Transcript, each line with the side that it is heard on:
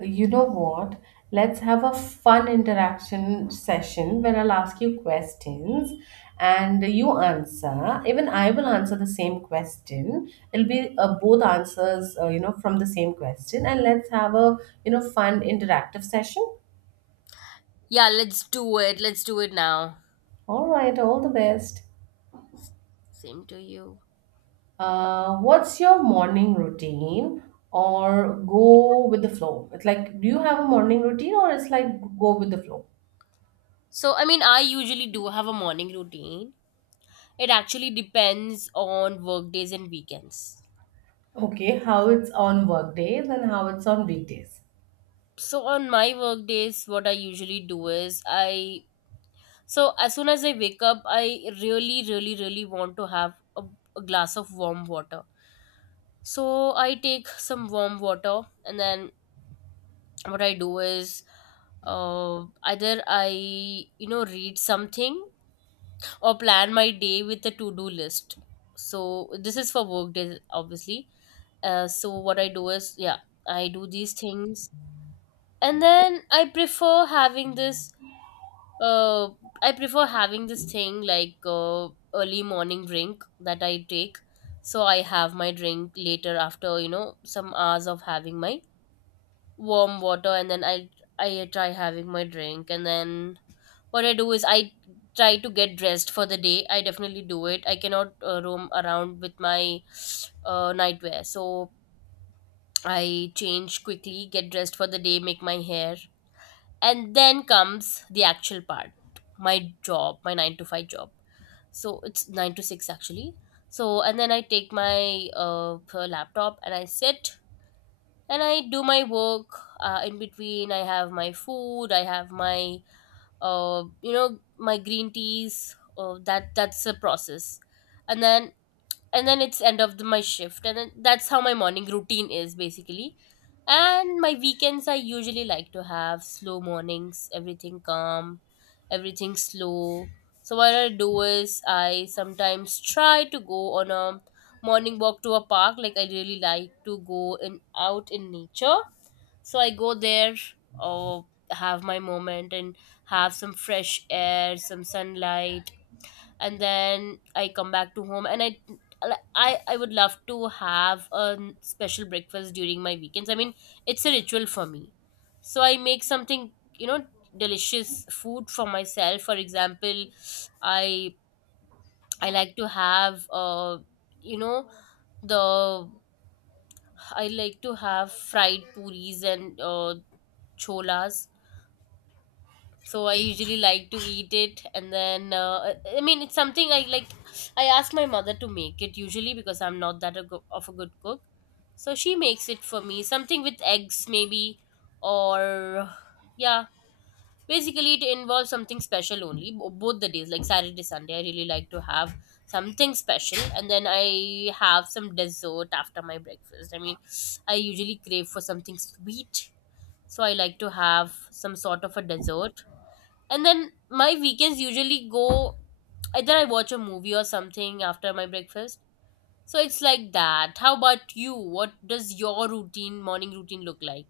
right: You know what? Let's have a fun interaction session where I'll ask you questions and you answer. Even I will answer the same question. It'll be both answers, from the same question. And let's have a fun interactive session.
left: Yeah, let's do it. Let's do it now.
right: All right, all the best.
left: Same to you.
right: What's your morning routine or go with the flow? It's like, do you have a morning routine or it's like go with the flow?
left: I usually do have a morning routine. It actually depends on work days and weekends.
right: Okay, how it's on work days and how it's on weekdays.
left: So on my work days, what I usually do is I. So as soon as I wake up, I really want to have a glass of warm water. So I take some warm water, and then what I do is either I read something or plan my day with a to-do list. So this is for work days, obviously. So what I do is, yeah, I do these things, and then I prefer having this. Uh, I prefer having this thing like early morning drink that I take. So I have my drink later after some hours of having my warm water, and then I try having my drink, and then what I do is I try to get dressed for the day. I definitely do it. I cannot roam around with my nightwear. So I change quickly, get dressed for the day, make my hair. And then comes the actual part, my job, my 9 to 5 job. So it's 9 to 6, actually. So, and then I take my laptop, and I sit and I do my work. In between, I have my food. I have my my green teas. That's a process, and then and then it's end of the, my shift, and then that's how my morning routine is basically. And my weekends, I usually like to have slow mornings. Everything calm, everything slow. So what I do is I sometimes try to go on a morning walk to a park. Like, I really like to go in out in nature, so I go there or have my moment and have some fresh air, some sunlight, and then I come back to home, and I like, I would love to have a special breakfast during my weekends. I mean, it's a ritual for me. So I make something, you know, delicious food for myself. For example, I I like to have you know the I like to have fried puris and cholas. So I usually like to eat it, and then I mean, it's something I like. I ask my mother to make it usually because I'm not that of a good cook, so she makes it for me, something with eggs maybe, or yeah. Basically, it involves something special only both the days, like Saturday, Sunday, I really like to have something special, and then I have some dessert after my breakfast. I mean, I usually crave for something sweet, so I like to have some sort of a dessert. And then my weekends usually go, either I watch a movie or something after my breakfast. So it's like that. How about you? What does your routine, morning routine look like?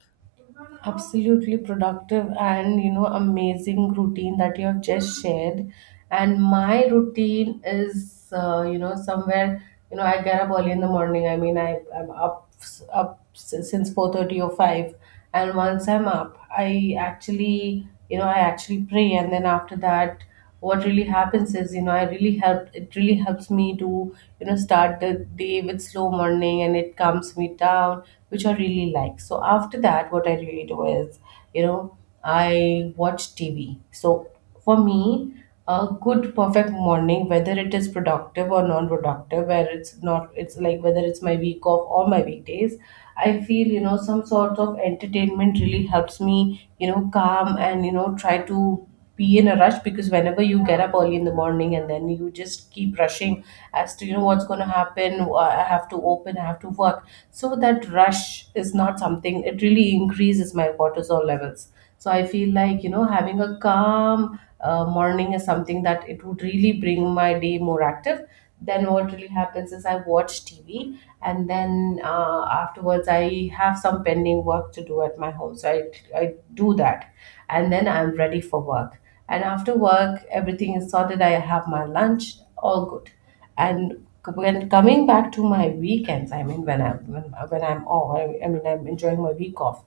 right: Absolutely productive and amazing routine that you have just shared. And my routine is somewhere. I get up early in the morning. I mean, I'm up since 4:30 or five, and once I'm up, I actually pray. And then after that, what really happens is, I really helped it really helps me to start the day with slow morning, and it calms me down, which I really like. So after that, what I really do is, you know I watch TV. So for me, a good perfect morning, whether it is productive or non-productive, where it's not, it's like whether it's my week off or my weekdays, I feel some sort of entertainment really helps me, calm, and try to be in a rush. Because whenever you get up early in the morning and then you just keep rushing as to what's going to happen. I have to work. So that rush is not something. It really increases my cortisol levels. So I feel like, having a calm morning is something that it would really bring my day more active. Then what really happens is I watch TV, and then afterwards I have some pending work to do at my home. So I do that, and then I'm ready for work. And after work, everything is sorted. I have my lunch, all good. And when coming back to my weekends, I mean, when I'm off, I mean, I'm enjoying my week off.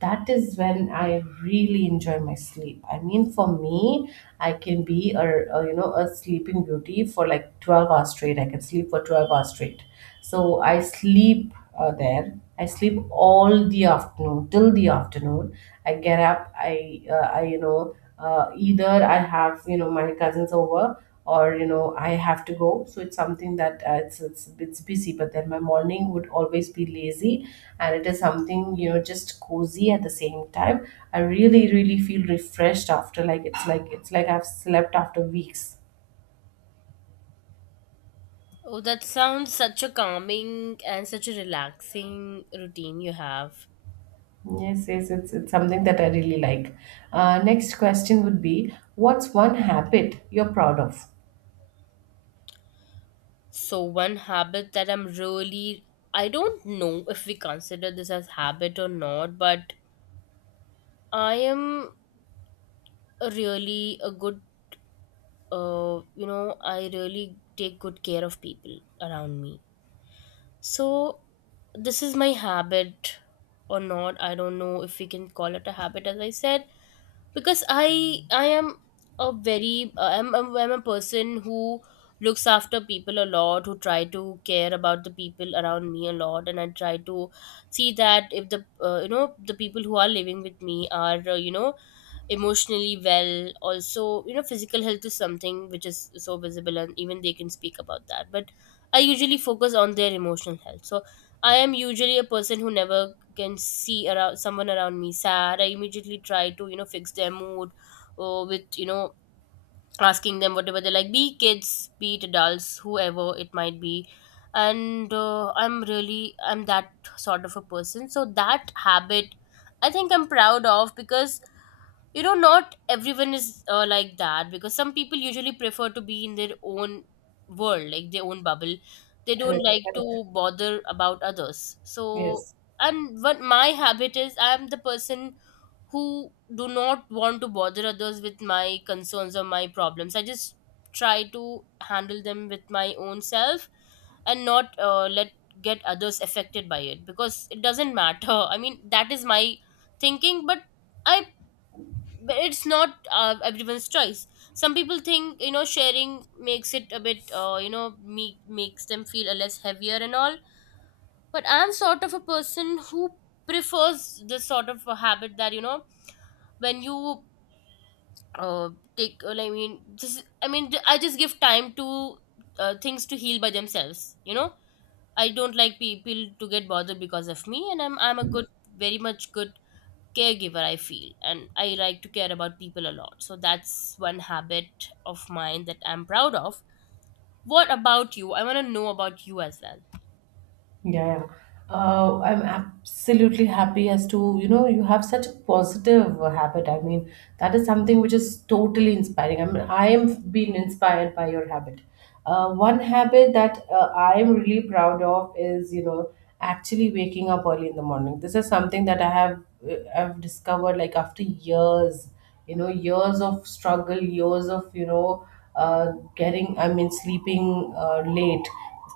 right: That is when I really enjoy my sleep. I mean, for me, I can be a a sleeping beauty for like 12 hours straight. I can sleep for 12 hours straight. So I sleep there. I sleep all the afternoon till the afternoon. I get up. I you know Either I have my cousins over, or I have to go. So it's something that, it's busy, but then my morning would always be lazy, and it is something, just cozy at the same time. I really really feel refreshed, after like, it's like I've slept after weeks.
left: Oh, that sounds such a calming and such a relaxing routine you have.
right: Yes, yes, it's something that I really like. Next question would be, what's one habit you're proud of?
left: So one habit that I'm really, I don't know if we consider this as habit or not, but I am a really a good I really take good care of people around me. So this is my habit or not. I don't know if we can call it a habit, as I said, because I am a very I'm a person who looks after people a lot, who try to care about the people around me a lot, and I try to see that if the the people who are living with me are emotionally well. Also, physical health is something which is so visible, and even they can speak about that, but I usually focus on their emotional health. So I am usually a person who never can see around someone around me sad. I immediately try to fix their mood, or with asking them whatever they like, be kids, be it adults, whoever it might be. And I'm that sort of a person, so that habit I think I'm proud of, because not everyone is like that, because some people usually prefer to be in their own world, like their own bubble. They don't
right: Correct,
left: like
right: correct.
left: to bother about others. So
right: Yes.
left: and what my habit is, I'm the person who do not want to bother others with my concerns or my problems. I just try to handle them with my own self, and not let get others affected by it, because it doesn't matter I mean, that is my thinking, but I but it's not everyone's choice. Some people think sharing makes it a bit makes them feel a less heavier and all, but I'm sort of a person who prefers this sort of a habit, that when you uh, take well, I mean just I mean I just give time to things to heal by themselves, I don't like people to get bothered because of me, and I'm a good, very much good caregiver, I feel, and I like to care about people a lot. So that's one habit of mine that I'm proud of. What about you? I want to know about you as well.
right: Yeah, yeah. I'm absolutely happy as to, you have such a positive habit. I mean, that is something which is totally inspiring. I mean, I am being inspired by your habit. One habit that I am really proud of is, actually waking up early in the morning. This is something that I've discovered, like, after years, years of struggle, years of, I mean, sleeping late.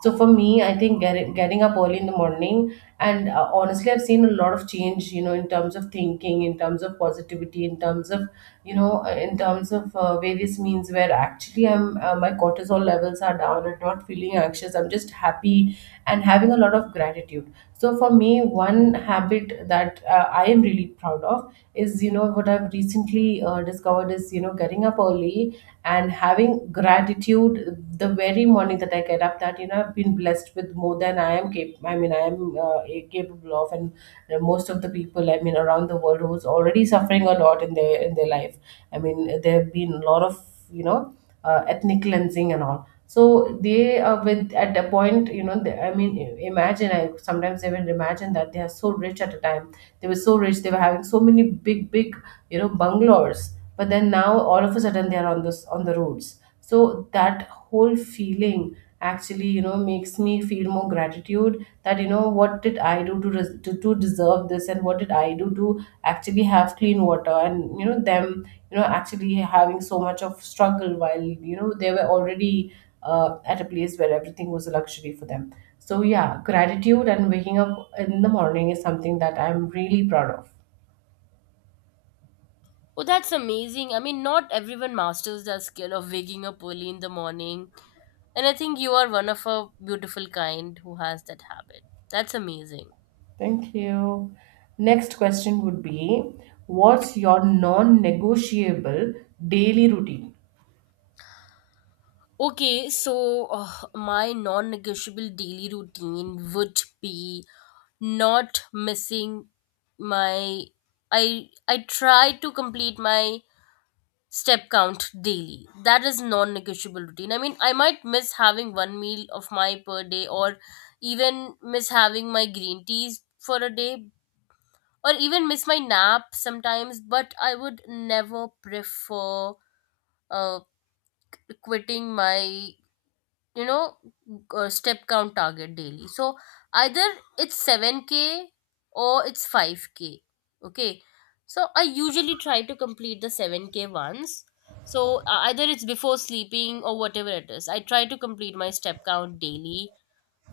right: So for me, I think getting up early in the morning. And honestly, I've seen a lot of change, you know, in terms of thinking, in terms of positivity, in terms of, in terms of various means, where actually I'm my cortisol levels are down. I'm not feeling anxious. I'm just happy and having a lot of gratitude. So for me, one habit that I am really proud of is, what I've recently discovered is, getting up early and having gratitude the very morning that I get up, that, I've been blessed with more than I am capable of. And most of the people, I mean, around the world, who's already suffering a lot in their life. I mean, there have been a lot of, you know ethnic cleansing and all. So they are with at the point, I mean, I- imagine I sometimes even imagine that they are so rich at a time. They were so rich. They were having so many big big bungalows. But then now all of a sudden, they are on the roads. So that whole feeling actually, makes me feel more gratitude that, what did I do to, res- to deserve this? And what did I do to actually have clean water, and them actually having so much of struggle, while they were already at a place where everything was a luxury for them. So yeah, gratitude and waking up in the morning is something that I'm really proud of.
left: Oh, that's amazing. I mean, not everyone masters the skill of waking up early in the morning, and I think you are one of a beautiful kind who has that habit. That's amazing.
right: Thank you. Next question would be, what's your non-negotiable daily routine?
left: Okay, so my non negotiable daily routine would be not missing my I try to complete my step count daily. That is non negotiable routine. I mean, I might miss having one meal of my per day, or even miss having my green teas for a day, or even miss my nap sometimes, but I would never prefer uh, quitting my you know step count target daily. So either it's 7k or it's 5k, okay. So I usually try to complete the 7k once. So either it's before sleeping or whatever it is, I try to complete my step count daily,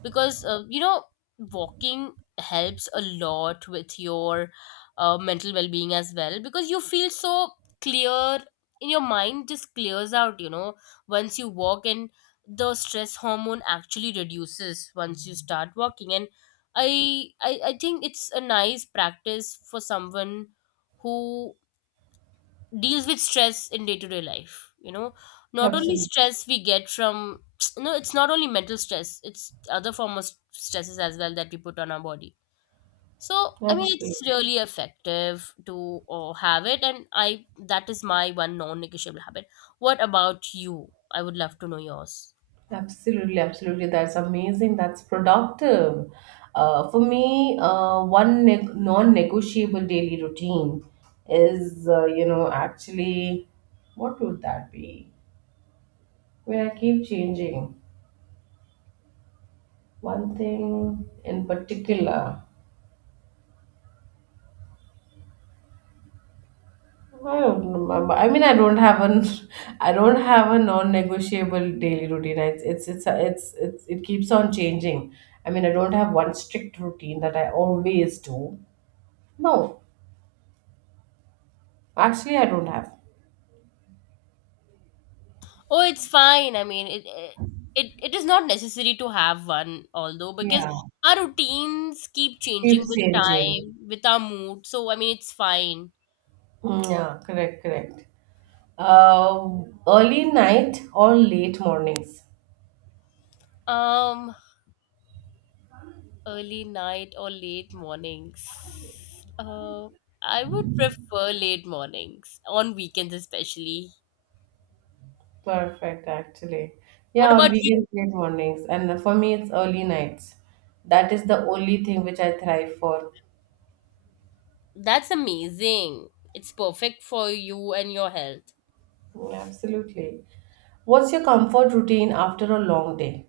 left: because walking helps a lot with your mental well-being as well, because you feel so clear in your mind. Just clears out, once you walk, and the stress hormone actually reduces once you start walking. And I think it's a nice practice for someone who deals with stress in day-to-day life. Not only
right: Absolutely.
left: stress we get from it's not only mental stress, it's other form of stresses as well that we put on our body. So I mean,
right: Absolutely,
left: it's really effective to have it, and I that is my one non-negotiable habit. What about you? I would love to know yours.
right: absolutely, absolutely. That's amazing. That's productive. For me, one ne non-negotiable daily routine is, actually, what would that be? Where I keep changing one thing in particular. I don't remember. I mean, I don't have an, I don't have a non-negotiable daily routine. It keeps on changing. I mean, I don't have one strict routine that I always do. No, actually, I don't have.
left: Oh, it's fine. I mean, it is not necessary to have one, although, because
right: Yeah,
left: our routines keep changing
right: keeps
left: with
right: changing.
left: time, with our mood. So I mean, it's fine.
right: Mm, yeah, correct, correct. Uh, Early night or late mornings?
left: Um, Early night or late mornings? I would prefer late mornings on weekends, especially.
right: Perfect, actually. Yeah,
left: What
right: on
left: about
right: weekends,
left: you?
right: late mornings. And for me, it's early nights. That is the only thing which I thrive for.
left: That's amazing. It's perfect for you and your health.
right: Mm, absolutely. What's your comfort routine after a long day?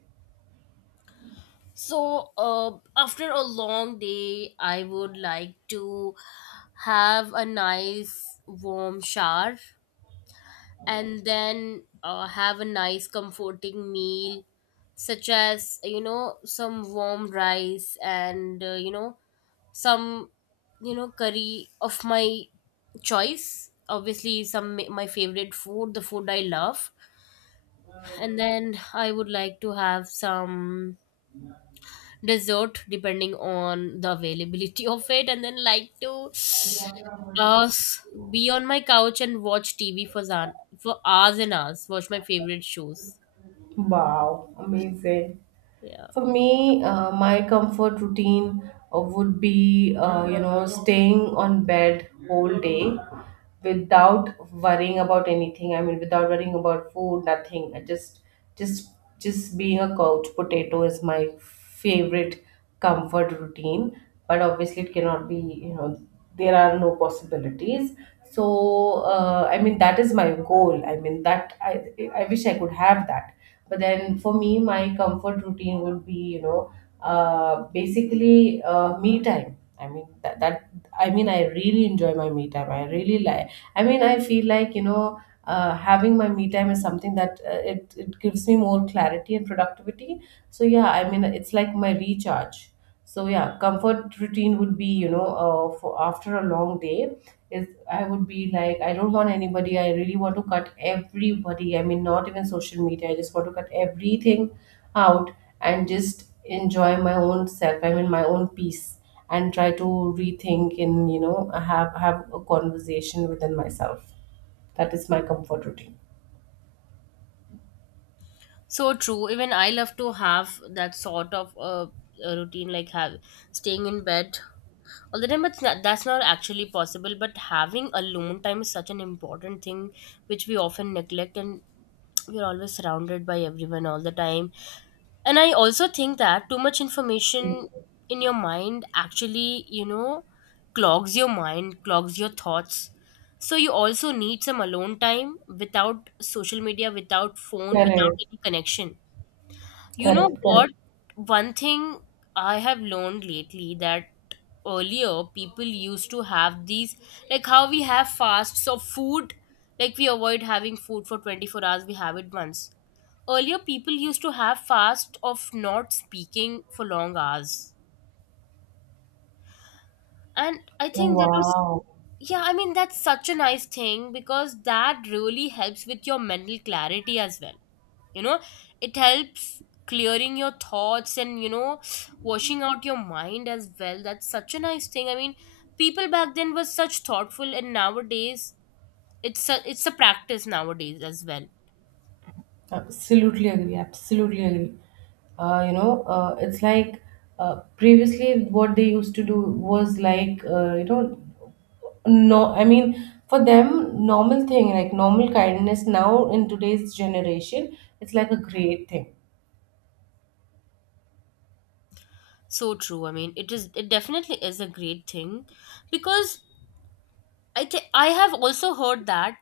left: So after a long day, I would like to have a nice warm shower, and then have a nice comforting meal, such as some warm rice and some curry of my choice, obviously, some my favorite food, the food I love. And then I would like to have some dessert, depending on the availability of it, and then like to uh, s- be on my couch and watch TV for zan for hours and hours. Watch my favorite shows.
right: Wow, amazing.
left: Yeah,
right: For me, my comfort routine would be, staying on bed whole day without worrying about anything. I mean, without worrying about food, nothing. Just, just being a couch potato is my favorite comfort routine. But obviously, it cannot be. There are no possibilities. So, I mean, that is my goal. I mean, that I wish I could have that. But then for me, my comfort routine would be, basically, me time. I mean that, that I really enjoy my me time. I really like. I mean, I feel like, having my me time is something that, it gives me more clarity and productivity. So yeah, I mean, it's like my recharge. So yeah, comfort routine would be, for after a long day, is I would be like, I don't want anybody. I really want to cut everybody. I mean, not even social media. I just want to cut everything out and just enjoy my own self. I mean, my own peace, and try to rethink, and have a conversation within myself. That is my comfort routine.
left: so true. Even I love to have that sort of a routine, like have staying in bed all the time. But that's not actually possible. But having alone time is such an important thing, which we often neglect, and we're always surrounded by everyone all the time. And I also think that too much information in your mind actually clogs your mind, clogs your thoughts. So you also need some alone time without social media, without phone, without
right: Correct.
left: any connection. You know
right: Correct. Correct.
left: what? One thing I have learned lately, that earlier people used to have these, like how we have fasts of food, like we avoid having food for 24 hours, we have it once. Earlier, people used to have fast of not speaking for long hours. And I think that was
right: Wow.
left: yeah, I mean, that's such a nice thing, because that really helps with your mental clarity as well. You know, it helps clearing your thoughts, and, you know, washing out your mind as well. That's such a nice thing. I mean, people back then were such thoughtful, and nowadays, it's a practice nowadays as well.
right: Absolutely agree. Absolutely agree. It's like, previously what they used to do was like, no, I mean, for them, normal thing, like normal kindness, now in today's generation, it's like a great thing.
left: So true. I mean, it definitely is a great thing because I think I have also heard that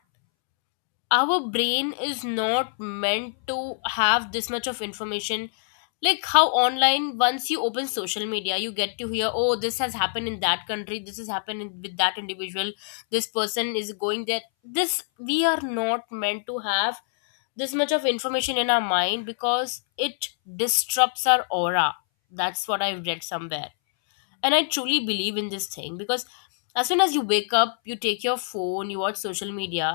left: our brain is not meant to have this much of information, like how online, once you open social media you get to hear, oh, this has happened in that country, this has happened with that individual, this person is going there. This, we are not meant to have this much of information in our mind because it disrupts our aura. That's what I've read somewhere, and I truly believe in this thing because as soon as you wake up, you take your phone, you watch social media,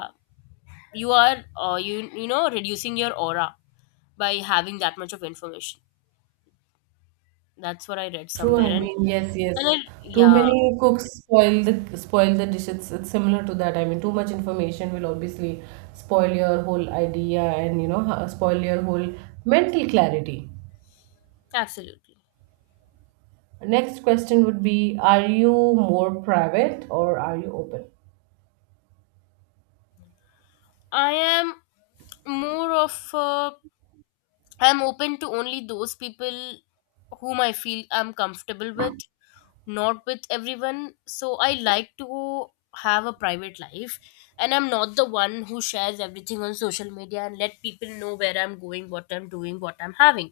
left: you are you know, reducing your aura by having that much of information. That's what I read
right: True,
left: somewhere.
right: I mean, yes,
left: And I,
right: yes. Too
left: yeah
right: many cooks spoil the dish. It's similar to that. I mean, too much information will obviously spoil your whole idea, and spoil your whole mental clarity.
left: Absolutely.
right: Next question would be, are you more private or are you open?
left: I am more of I'm open to only those people whom I feel I'm comfortable with, not with everyone. So I like to have a private life, and I'm not the one who shares everything on social media and let people know where I'm going, what I'm doing, what I'm having.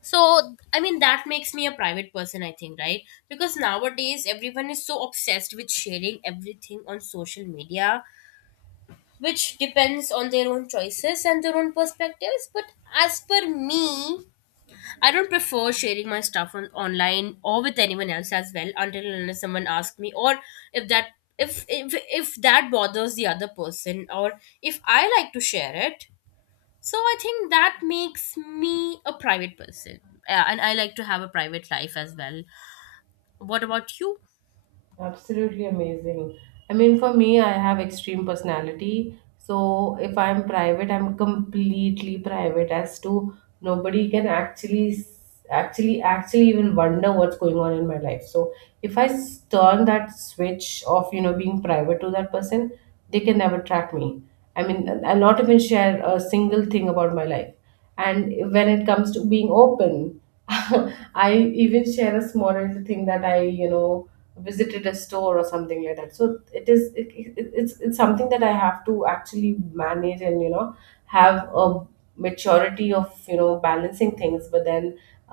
left: So I mean, that makes me a private person, I think, right? Because nowadays everyone is so obsessed with sharing everything on social media, which depends on their own choices and their own perspectives. But as per me, I don't prefer sharing my stuff on online or with anyone else as well, until and unless someone asks me, or if that if that bothers the other person, or if I like to share it. So I think that makes me a private person. Yeah, and I like to have a private life as well. What about you?
right: Absolutely amazing. I mean, for me, I have extreme personality. So if I'm private, I'm completely private as to nobody can actually even wonder what's going on in my life. So if I turn that switch of, being private to that person, they can never track me. I mean, I'll not even share a single thing about my life. And when it comes to being open I even share a small little thing that I visited a store or something like that. So it is it, it, it's something that I have to actually manage, and have a maturity of balancing things. But then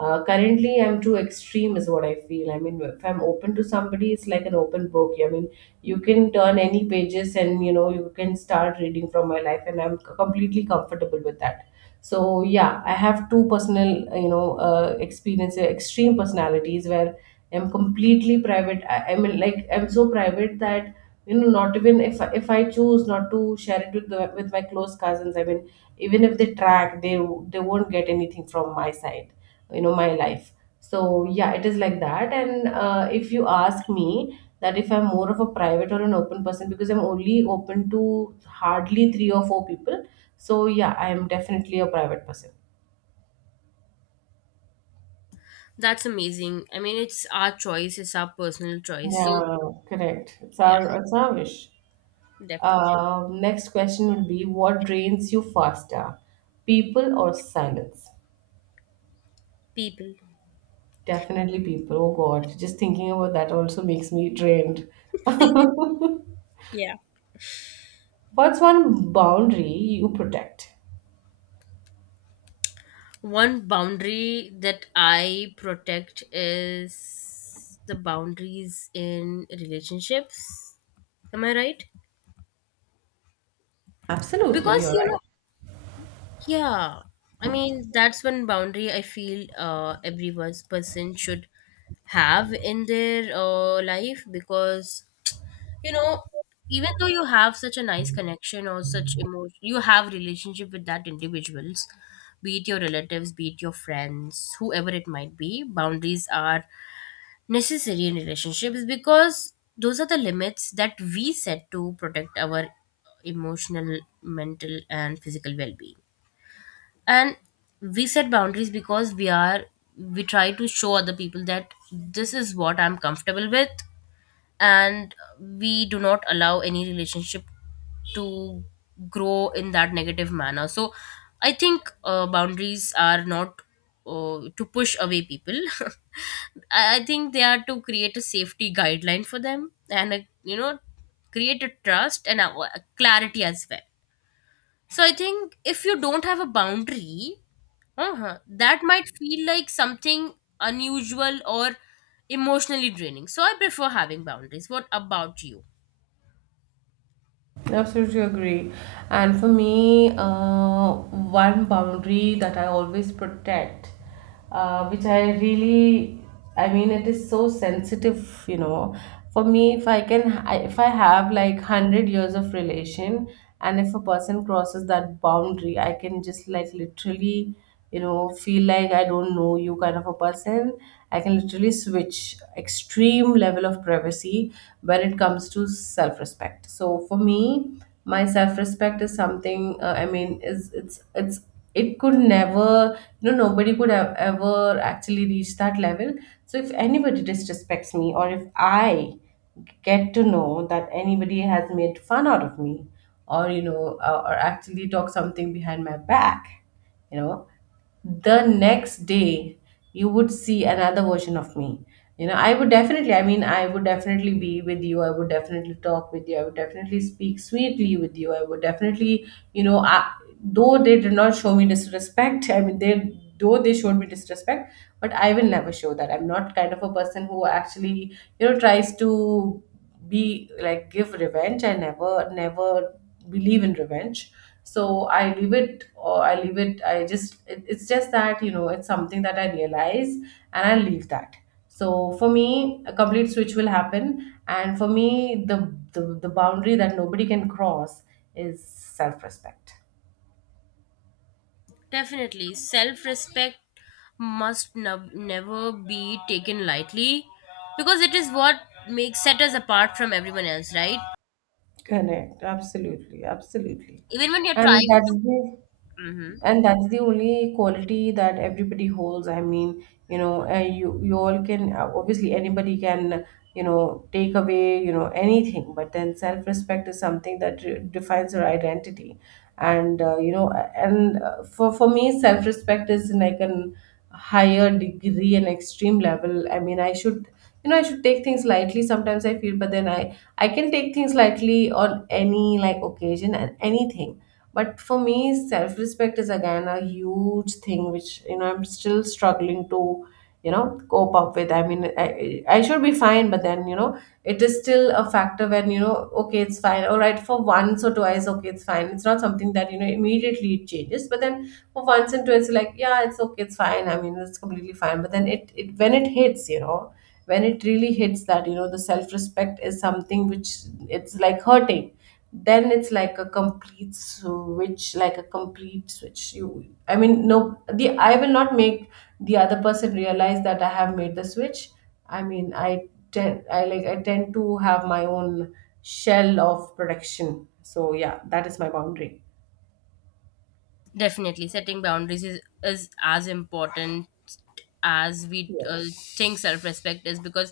right: currently I'm too extreme is what I feel. I mean, if I'm open to somebody, it's like an open book. I mean, you can turn any pages and you know you can start reading from my life, and I'm completely comfortable with that. So yeah, I have two personal, experience, extreme personalities where I'm completely private. I mean, like, I'm so private that you know not even if I choose not to share it with with my close cousins, I mean even if they track, they won't get anything from my side, you know, my life. So yeah, it is like that. And if you ask me that, if I'm more of a private or an open person, because I'm only open to hardly three or four people. So yeah, I am definitely a private person.
left: That's amazing. I mean, it's our choice, it's our personal choice. So,
right: Yeah, correct, it's
left: yeah,
right: our wish.
left: definitely.
right: Next question would be, what drains you faster, people or silence?
left: People.
right: Definitely people. Oh god, just thinking about that also makes me drained.
left: Yeah.
right: What's one boundary you protect?
left: One boundary that I protect is the boundaries in relationships. Am I right?
right: Absolutely,
left: Because,
right: you're
left: you
right: right.
left: know, yeah, I mean, that's one boundary I feel every one's person should have in their life, because, you know, even though you have such a nice connection or such emotion, you have relationship with that individuals, be it your relatives, be it your friends, whoever it might be. Boundaries are necessary in relationships because those are the limits that we set to protect our emotional, mental, and physical well-being, and we set boundaries because we are, we try to show other people that this is what I'm comfortable with, and we do not allow any relationship to grow in that negative manner. So I think boundaries are not to push away people. I think they are to create a safety guideline for them, and a, you know, create a trust and a clarity as well. So I think if you don't have a boundary, uh-huh, that might feel like something unusual or emotionally draining. So I prefer having boundaries. What about you?
right: I absolutely agree. And for me, one boundary that I always protect, which I really, I mean, it is so sensitive, you know. For me, if I can, if I have like 100 years of relation, and if a person crosses that boundary, I can just like literally, you know, feel like I don't know you kind of a person. I can literally switch extreme level of privacy when it comes to self respect. So for me, my self respect is something, I mean, is it's, it could never, you know, nobody could have ever actually reach that level. So if anybody disrespects me, or if I get to know that anybody has made fun out of me, or or actually talk something behind my back, you know, the next day you would see another version of me. You know, I would definitely, I mean, I would definitely be with you, I would definitely talk with you, I would definitely speak sweetly with you, I would definitely, you know I, though they did not show me disrespect, I mean, they, though they showed me disrespect, but I will never show that. I'm not kind of a person who actually, you know, tries to be like give revenge. I never, never believe in revenge. So I leave it, or I leave it. I just, it's just that, you know, it's something that I realize and I leave that. So for me, a complete switch will happen. And for me, the boundary that nobody can cross is self-respect.
left: Definitely, self respect must never be taken lightly because it is what makes set us apart from everyone else, right?
right: Correct, absolutely, absolutely.
left: Even when you're
right: and
left: trying
right: that's
left: to.
right: the
left: Mhm.
right: and that's the only quality that everybody holds. I mean, you know, you all can, obviously anybody can, you know, take away, you know, anything. But then self respect is something that re- defines your identity. And you know, and for me self respect is like an higher degree and extreme level. I mean, I should, you know, I should take things lightly sometimes, I feel. But then I can take things lightly on any like occasion and anything. But for me, self respect is again a huge thing, which, you know, I'm still struggling to, you know, cope up with. I mean, I should be fine, but then, you know, it is still a factor. When, you know, okay, it's fine, all right, for once or twice, okay, it's fine. It's not something that, you know, immediately it changes. But then for once and twice, like, yeah, it's okay, it's fine. I mean, it's completely fine. But then it, when it hits, you know, when it really hits, that you know the self respect is something which it's like hurting, then it's like a complete switch, like a complete switch. You i mean, no the I will not make the other person realize that I have made the switch. I mean, I tend to have my own shell of protection. So yeah, that is my boundary.
left: Definitely, setting boundaries is as important as we
right: Yes.
left: think self respect is, because,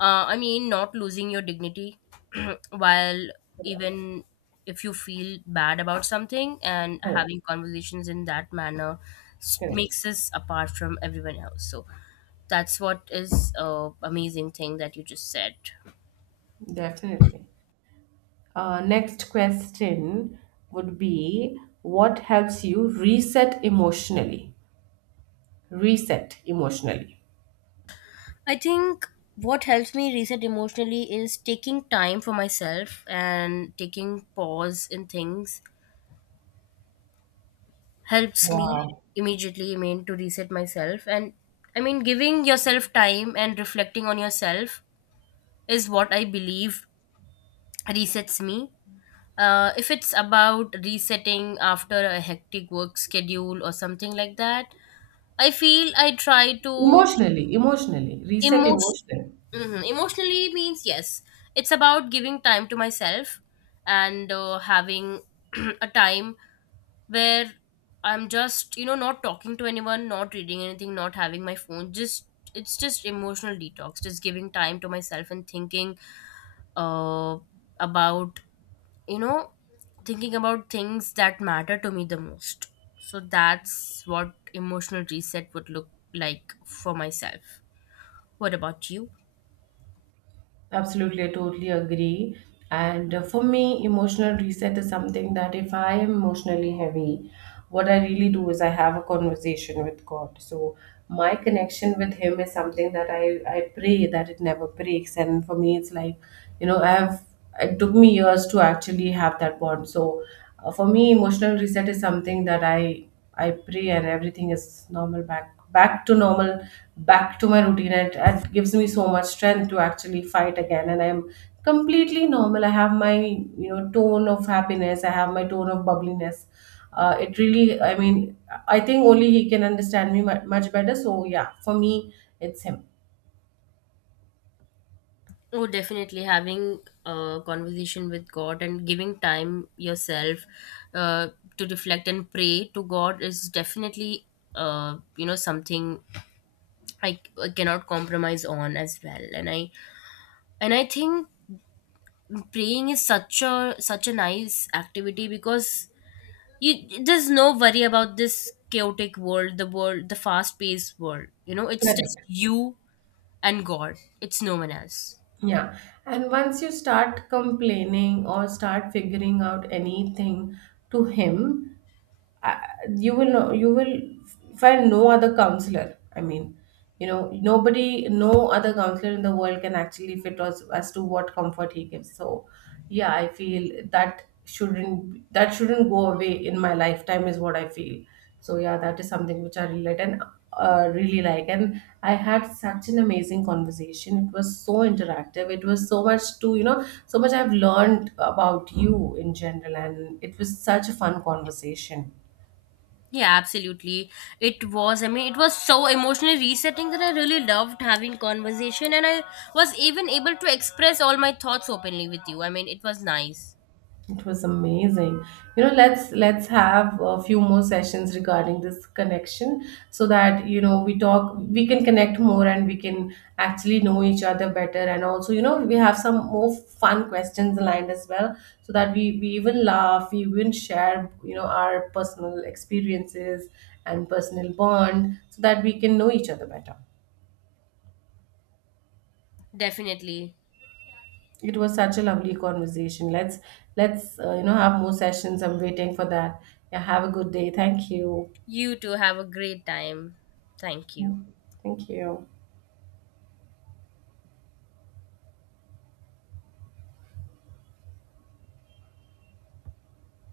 left: I mean, not losing your dignity while
right: Correct,
left: even if you feel bad about something and
right: correct,
left: having conversations in that manner
right: correct.
left: makes us apart from everyone else. So that's what is amazing thing that you just said.
right: Definitely. Next question would be, what helps you reset emotionally? Reset emotionally.
left: I think what helps me reset emotionally is taking time for myself, and taking pause in things helps me
right: Wow.
left: immediately, I mean, to reset myself. And I mean, giving yourself time and reflecting on yourself is what I believe resets me. If it's about resetting after a hectic work schedule or something like that, I feel I try to
right: Emotionally, emotionally, reset
left: emotion,
right: emotionally.
left: hmm. Emotionally means yes. It's about giving time to myself and having a time where I'm just, you know, not talking to anyone, not reading anything, not having my phone. Just, it's just emotional detox, just giving time to myself and thinking uh, about, you know, thinking about things that matter to me the most. So that's what emotional reset would look like for myself. What about you?
right: Absolutely, I totally agree. And for me, emotional reset is something that if I am emotionally heavy, what I really do is I have a conversation with God. So my connection with Him is something that I pray that it never breaks. And for me, it's like, you know, I've it took me years to actually have that bond. So for me, emotional reset is something that I pray, and everything is normal, back to normal, back to my routine. And it gives me so much strength to actually fight again. And I'm completely normal. I have my you know tone of happiness, I have my tone of bubbliness. It really, I mean, I think only He can understand me mu- much better. So yeah, for me, it's Him.
left: Oh, definitely having a conversation with God and giving time yourself uh, to reflect and pray to God is definitely, you know, something I cannot compromise on as well. And I, and I think praying is such a such a nice activity because you, there's no worry about this chaotic world, the fast paced world. You know, it's just
right: Correct.
left: you and God. It's no one else.
right: Yeah. And once you start complaining or start figuring out anything to Him, I, you will know, you will find no other counselor. I mean, you know, nobody, no other counselor in the world can actually fit us as to what comfort He gives. So yeah, I feel that shouldn't go away in my lifetime is what I feel. So yeah, that is something which I relate and really like. And I had such an amazing conversation. It was so interactive, it was so much to, you know, so much I've learned about you in general, and it was such a fun conversation.
left: Yeah, absolutely. It was, I mean, it was so emotionally resetting that I really loved having conversation, and I was even able to express all my thoughts openly with you. I mean, it was nice.
right: It was amazing. You know, let's have a few more sessions regarding this connection, so that you know we talk, we can connect more, and we can actually know each other better. And also, you know, we have some more fun questions aligned as well, so that we even laugh, we even share, you know, our personal experiences and personal bond, so that we can know each other better.
left: Definitely.
right: It was such a lovely conversation. Let's, you know, have more sessions. I'm waiting for that. Yeah, have a good day. Thank you.
left: You too have a great time. Thank you.
right: Thank you.